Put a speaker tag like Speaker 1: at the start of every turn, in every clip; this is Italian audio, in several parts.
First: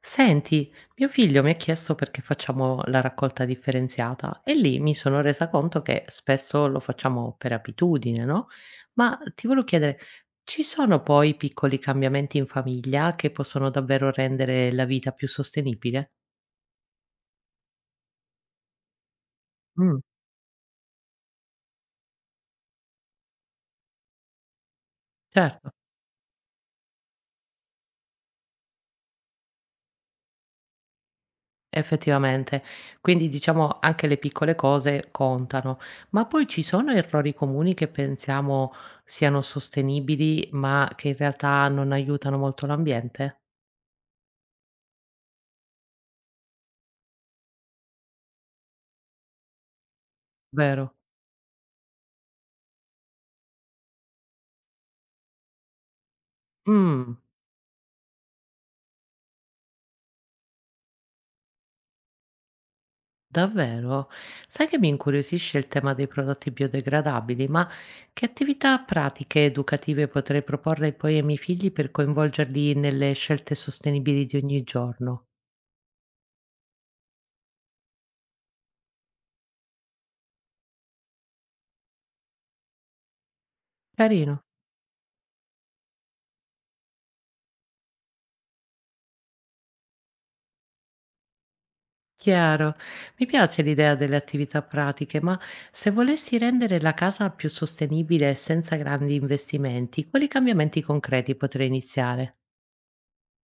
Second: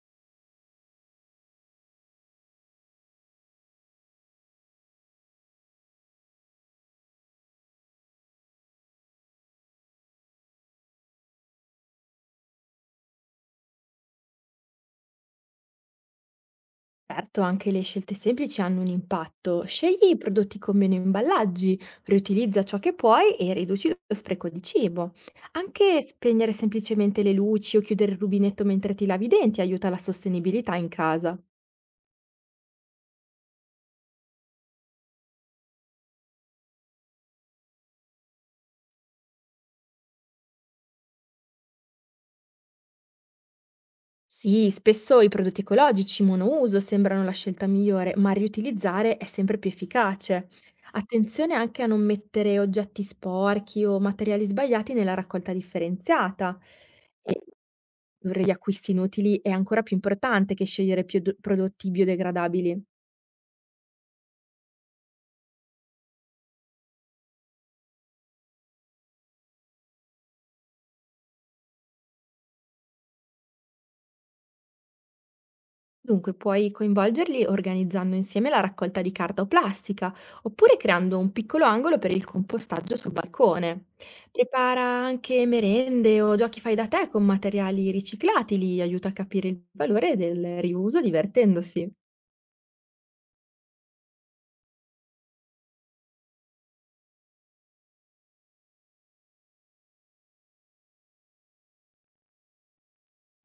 Speaker 1: Senti, mio figlio mi ha chiesto perché facciamo la raccolta differenziata e lì mi sono resa conto che spesso lo facciamo per abitudine, no? Ma ti volevo chiedere, ci sono poi piccoli cambiamenti in famiglia che possono davvero rendere la vita più sostenibile?
Speaker 2: Certo, anche le scelte semplici hanno un impatto.
Speaker 1: Mm,
Speaker 2: Scegli i prodotti con meno imballaggi, riutilizza ciò che puoi e riduci lo spreco di cibo.
Speaker 1: certo,
Speaker 2: Anche spegnere semplicemente le luci o chiudere il rubinetto mentre ti lavi i denti aiuta la sostenibilità in casa.
Speaker 1: effettivamente. Quindi diciamo anche le piccole cose contano, ma poi ci sono errori comuni che pensiamo siano sostenibili, ma che in realtà non aiutano molto l'ambiente?
Speaker 2: Sì, spesso i prodotti ecologici monouso sembrano la scelta migliore, ma riutilizzare è sempre più efficace.
Speaker 1: Vero?
Speaker 2: Attenzione anche a non mettere oggetti sporchi o materiali sbagliati nella raccolta differenziata.
Speaker 1: Mh,
Speaker 2: E riacquisti inutili è ancora più importante che scegliere piod prodotti biodegradabili.
Speaker 1: davvero? Sai che mi incuriosisce il tema dei prodotti biodegradabili, ma che attività pratiche educative potrei proporre poi ai miei figli per coinvolgerli nelle scelte sostenibili di ogni giorno?
Speaker 2: Dunque puoi coinvolgerli organizzando insieme la raccolta di carta o plastica, oppure creando un piccolo angolo per il compostaggio sul balcone.
Speaker 1: Carino,
Speaker 2: Prepara anche merende o giochi fai da te con materiali riciclati, li aiuta a capire il valore del riuso divertendosi.
Speaker 1: chiaro. Mi piace l'idea delle attività pratiche, ma se volessi rendere la casa più sostenibile senza grandi investimenti, quali cambiamenti concreti potrei iniziare?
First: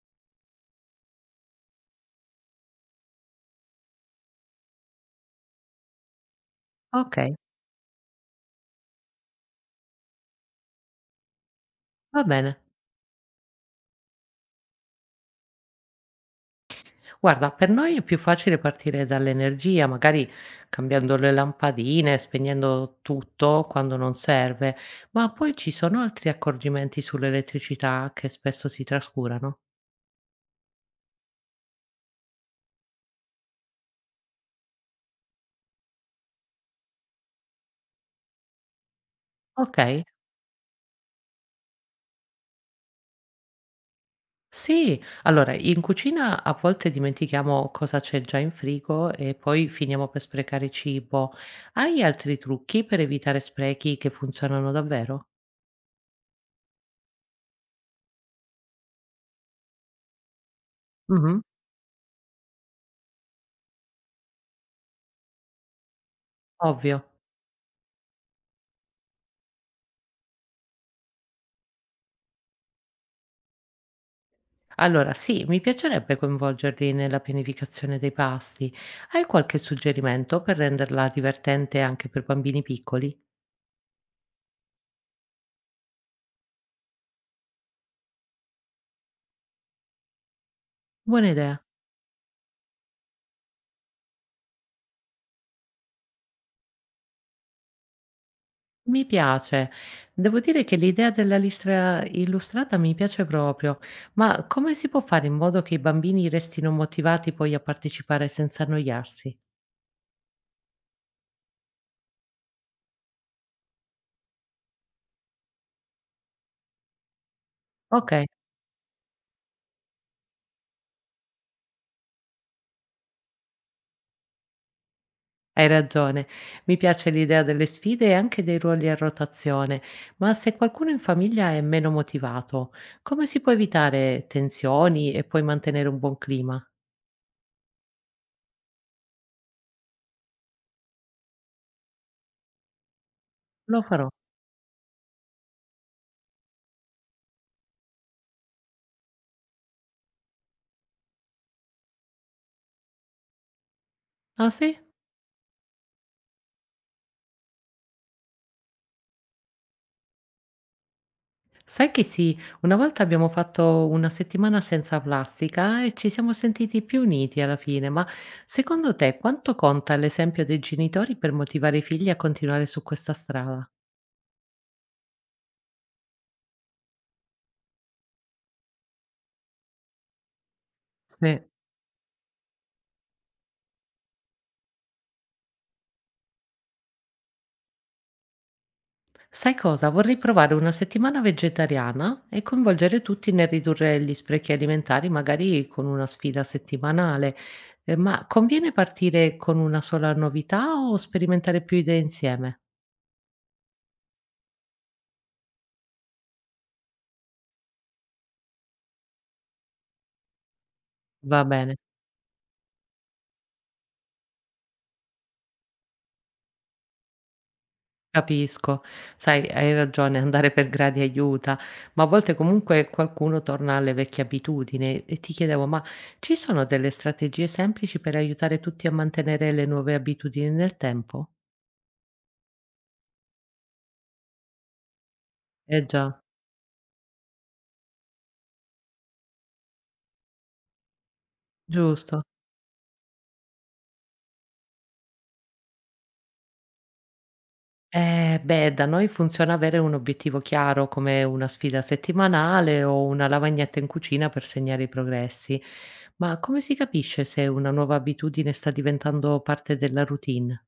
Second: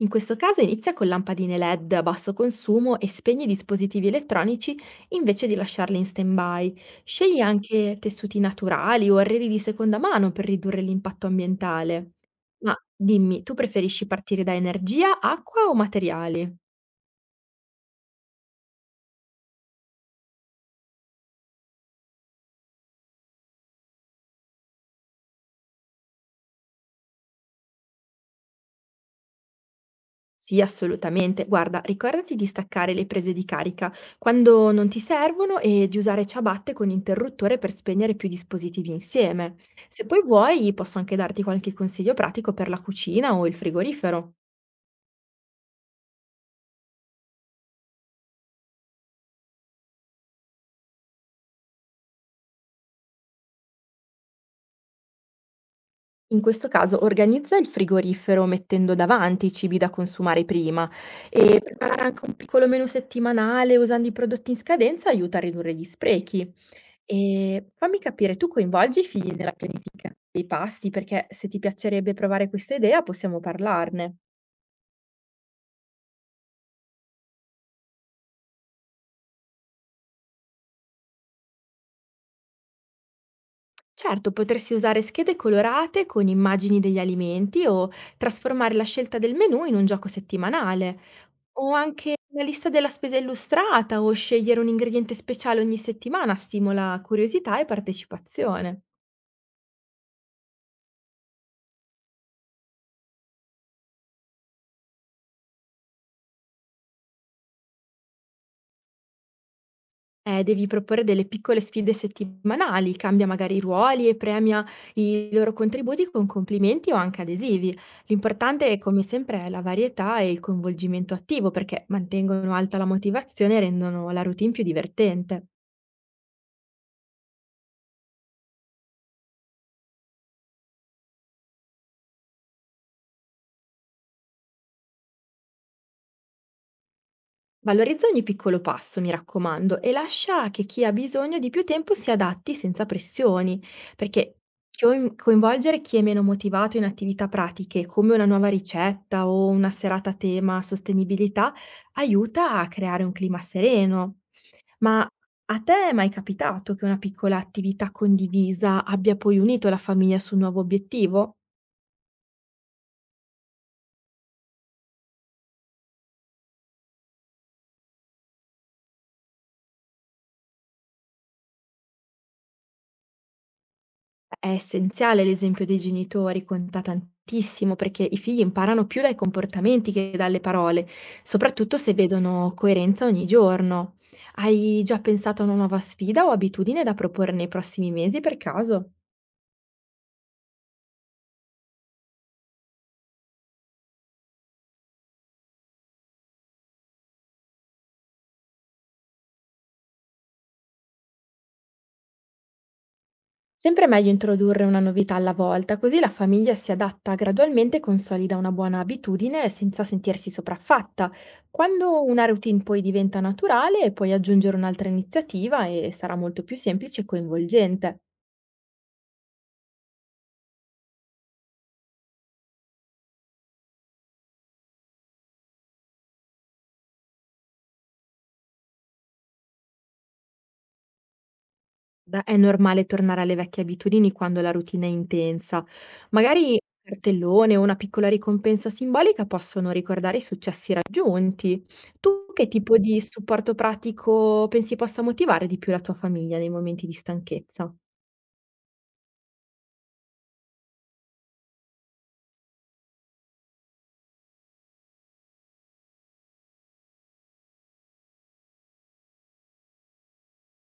Speaker 2: In questo caso inizia con lampadine LED a basso consumo e spegni i dispositivi elettronici invece di lasciarli in stand-by.
Speaker 1: Okay,
Speaker 2: Scegli anche tessuti naturali o arredi di seconda mano per ridurre l'impatto ambientale.
Speaker 1: va bene.
Speaker 2: Ma dimmi, tu preferisci partire da energia, acqua o materiali?
Speaker 1: Guarda, per noi è più facile partire dall'energia, magari cambiando le lampadine, spegnendo tutto quando non serve, ma poi ci sono altri accorgimenti sull'elettricità che spesso si trascurano.
Speaker 2: Sì, assolutamente. Guarda, ricordati di staccare le prese di carica quando non ti servono e di usare ciabatte con interruttore per spegnere più dispositivi insieme.
Speaker 1: Ok?
Speaker 2: Se poi vuoi, posso anche darti qualche consiglio pratico per la cucina o il frigorifero.
Speaker 1: Sì, allora in cucina a volte dimentichiamo cosa c'è già in frigo e poi finiamo per sprecare cibo. Hai altri trucchi per evitare sprechi che funzionano davvero?
Speaker 2: In questo caso organizza il frigorifero mettendo davanti i cibi da consumare prima
Speaker 1: Mhm.
Speaker 2: e preparare anche un piccolo menù settimanale usando i prodotti in scadenza aiuta a ridurre gli sprechi.
Speaker 1: Ovvio.
Speaker 2: E fammi capire, tu coinvolgi i figli nella pianifica dei pasti perché se ti piacerebbe provare questa idea possiamo parlarne.
Speaker 1: Allora, sì, mi piacerebbe coinvolgerli nella pianificazione dei pasti. Hai qualche suggerimento per renderla divertente anche per bambini piccoli?
Speaker 2: Certo, potresti usare schede colorate con immagini degli alimenti o trasformare la scelta del menù in un gioco settimanale.
Speaker 1: Buona idea,
Speaker 2: O anche una lista della spesa illustrata o scegliere un ingrediente speciale ogni settimana stimola curiosità e partecipazione.
Speaker 1: mi piace. Devo dire che l'idea della lista illustrata mi piace proprio, ma come si può fare in modo che i bambini restino motivati poi a partecipare senza annoiarsi?
Speaker 2: Devi proporre delle piccole sfide settimanali, cambia magari i ruoli e premia i loro contributi con complimenti o anche adesivi.
Speaker 1: Ok.
Speaker 2: L'importante, come sempre, è la varietà e il coinvolgimento attivo perché mantengono alta la motivazione e rendono la routine più divertente.
Speaker 1: Hai ragione. Mi piace l'idea delle sfide e anche dei ruoli a rotazione, ma se qualcuno in famiglia è meno motivato, come si può evitare tensioni e poi mantenere un buon clima?
Speaker 2: Valorizza ogni piccolo passo, mi raccomando, e lascia che chi ha bisogno di più tempo si adatti senza pressioni,
Speaker 1: Lo farò.
Speaker 2: perché coinvolgere chi è meno motivato in attività pratiche, come una nuova ricetta o una serata a tema sostenibilità, aiuta a creare un clima sereno.
Speaker 1: Ah sì?
Speaker 2: Ma a te è mai capitato che una piccola attività condivisa abbia poi unito la famiglia su un nuovo obiettivo?
Speaker 1: Sai che sì, una volta abbiamo fatto una settimana senza plastica e ci siamo sentiti più uniti alla fine, ma secondo te quanto conta l'esempio dei genitori per motivare i figli a continuare su questa strada?
Speaker 2: È essenziale l'esempio dei genitori, conta tantissimo, perché i figli imparano più dai comportamenti che dalle parole,
Speaker 1: Sì.
Speaker 2: soprattutto se vedono coerenza ogni giorno. Hai già pensato a una nuova sfida o abitudine da proporre nei prossimi mesi per caso?
Speaker 1: Sai cosa? Vorrei provare una settimana vegetariana e coinvolgere tutti nel ridurre gli sprechi alimentari, magari con una sfida settimanale. Ma conviene partire con una sola novità o sperimentare più idee insieme?
Speaker 2: Sempre è meglio introdurre una novità alla volta, così la famiglia si adatta gradualmente e consolida una buona abitudine senza sentirsi sopraffatta.
Speaker 1: Va bene,
Speaker 2: Quando una routine poi diventa naturale, puoi aggiungere un'altra iniziativa e sarà molto più semplice e coinvolgente.
Speaker 1: capisco. Sai, hai ragione, andare per gradi aiuta, ma a volte comunque qualcuno torna alle vecchie abitudini e ti chiedevo, ma ci sono delle strategie semplici per aiutare tutti a mantenere le nuove abitudini nel tempo?
Speaker 2: Da è normale tornare alle vecchie abitudini quando la routine è intensa.
Speaker 1: Eh già,
Speaker 2: Magari un cartellone o una piccola ricompensa simbolica possono ricordare i successi raggiunti.
Speaker 1: giusto.
Speaker 2: Tu che tipo di supporto pratico pensi possa motivare di più la tua famiglia nei momenti di stanchezza?
Speaker 1: Beh, da noi funziona avere un obiettivo chiaro, come una sfida settimanale o una lavagnetta in cucina per segnare i progressi. Ma come si capisce se una nuova abitudine sta diventando parte della routine?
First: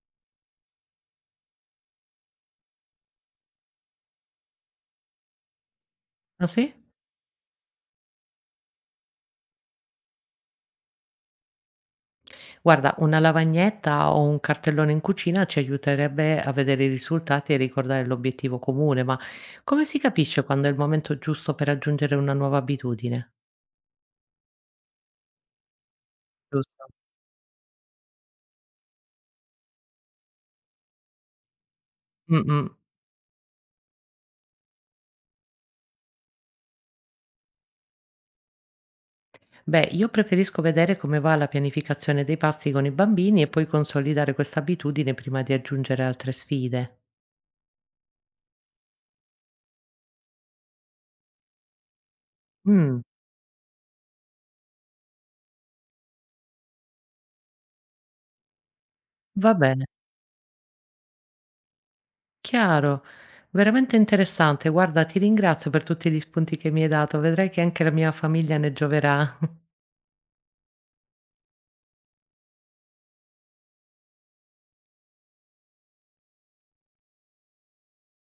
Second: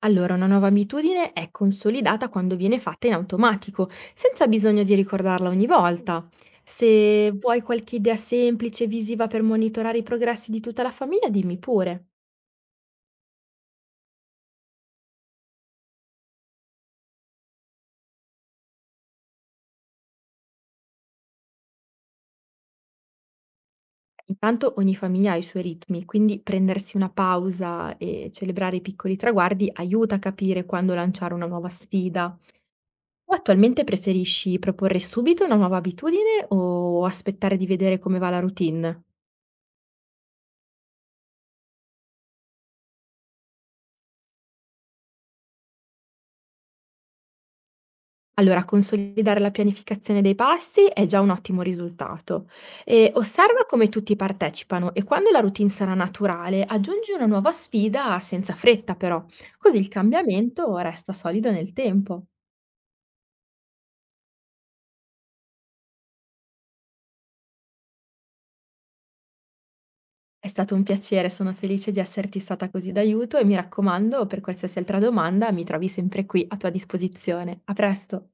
Speaker 2: Allora, una nuova abitudine è consolidata quando viene fatta in automatico, senza bisogno di ricordarla ogni volta.
Speaker 1: Ah sì?
Speaker 2: Se vuoi qualche idea semplice, visiva per monitorare i progressi di tutta la famiglia, dimmi pure.
Speaker 1: Guarda, una lavagnetta o un cartellone in cucina ci aiuterebbe a vedere i risultati e ricordare l'obiettivo comune, ma come si capisce quando è il momento giusto per aggiungere una nuova abitudine?
Speaker 2: Intanto ogni famiglia ha i suoi ritmi, quindi
Speaker 1: Giusto.
Speaker 2: prendersi una pausa e celebrare i piccoli traguardi aiuta a capire quando lanciare una nuova sfida.
Speaker 1: Mm, mm.
Speaker 2: Tu attualmente preferisci proporre subito una nuova abitudine o aspettare di vedere come va la routine?
Speaker 1: Beh, io preferisco vedere come va la pianificazione dei pasti con i bambini e poi consolidare questa abitudine prima di aggiungere altre sfide.
Speaker 2: Allora, consolidare la pianificazione dei passi è già un ottimo risultato.
Speaker 1: Mm,
Speaker 2: E osserva come tutti partecipano e quando la routine sarà naturale, aggiungi una nuova sfida senza fretta però,
Speaker 1: va
Speaker 2: così
Speaker 1: bene,
Speaker 2: il cambiamento resta solido nel tempo.
Speaker 1: chiaro. Veramente interessante. Guarda, ti ringrazio per tutti gli spunti che mi hai dato. Vedrai che anche la mia famiglia ne gioverà.
Speaker 2: È stato un piacere, sono felice di esserti stata così d'aiuto e mi raccomando, per qualsiasi altra domanda mi trovi sempre qui a tua disposizione. A presto!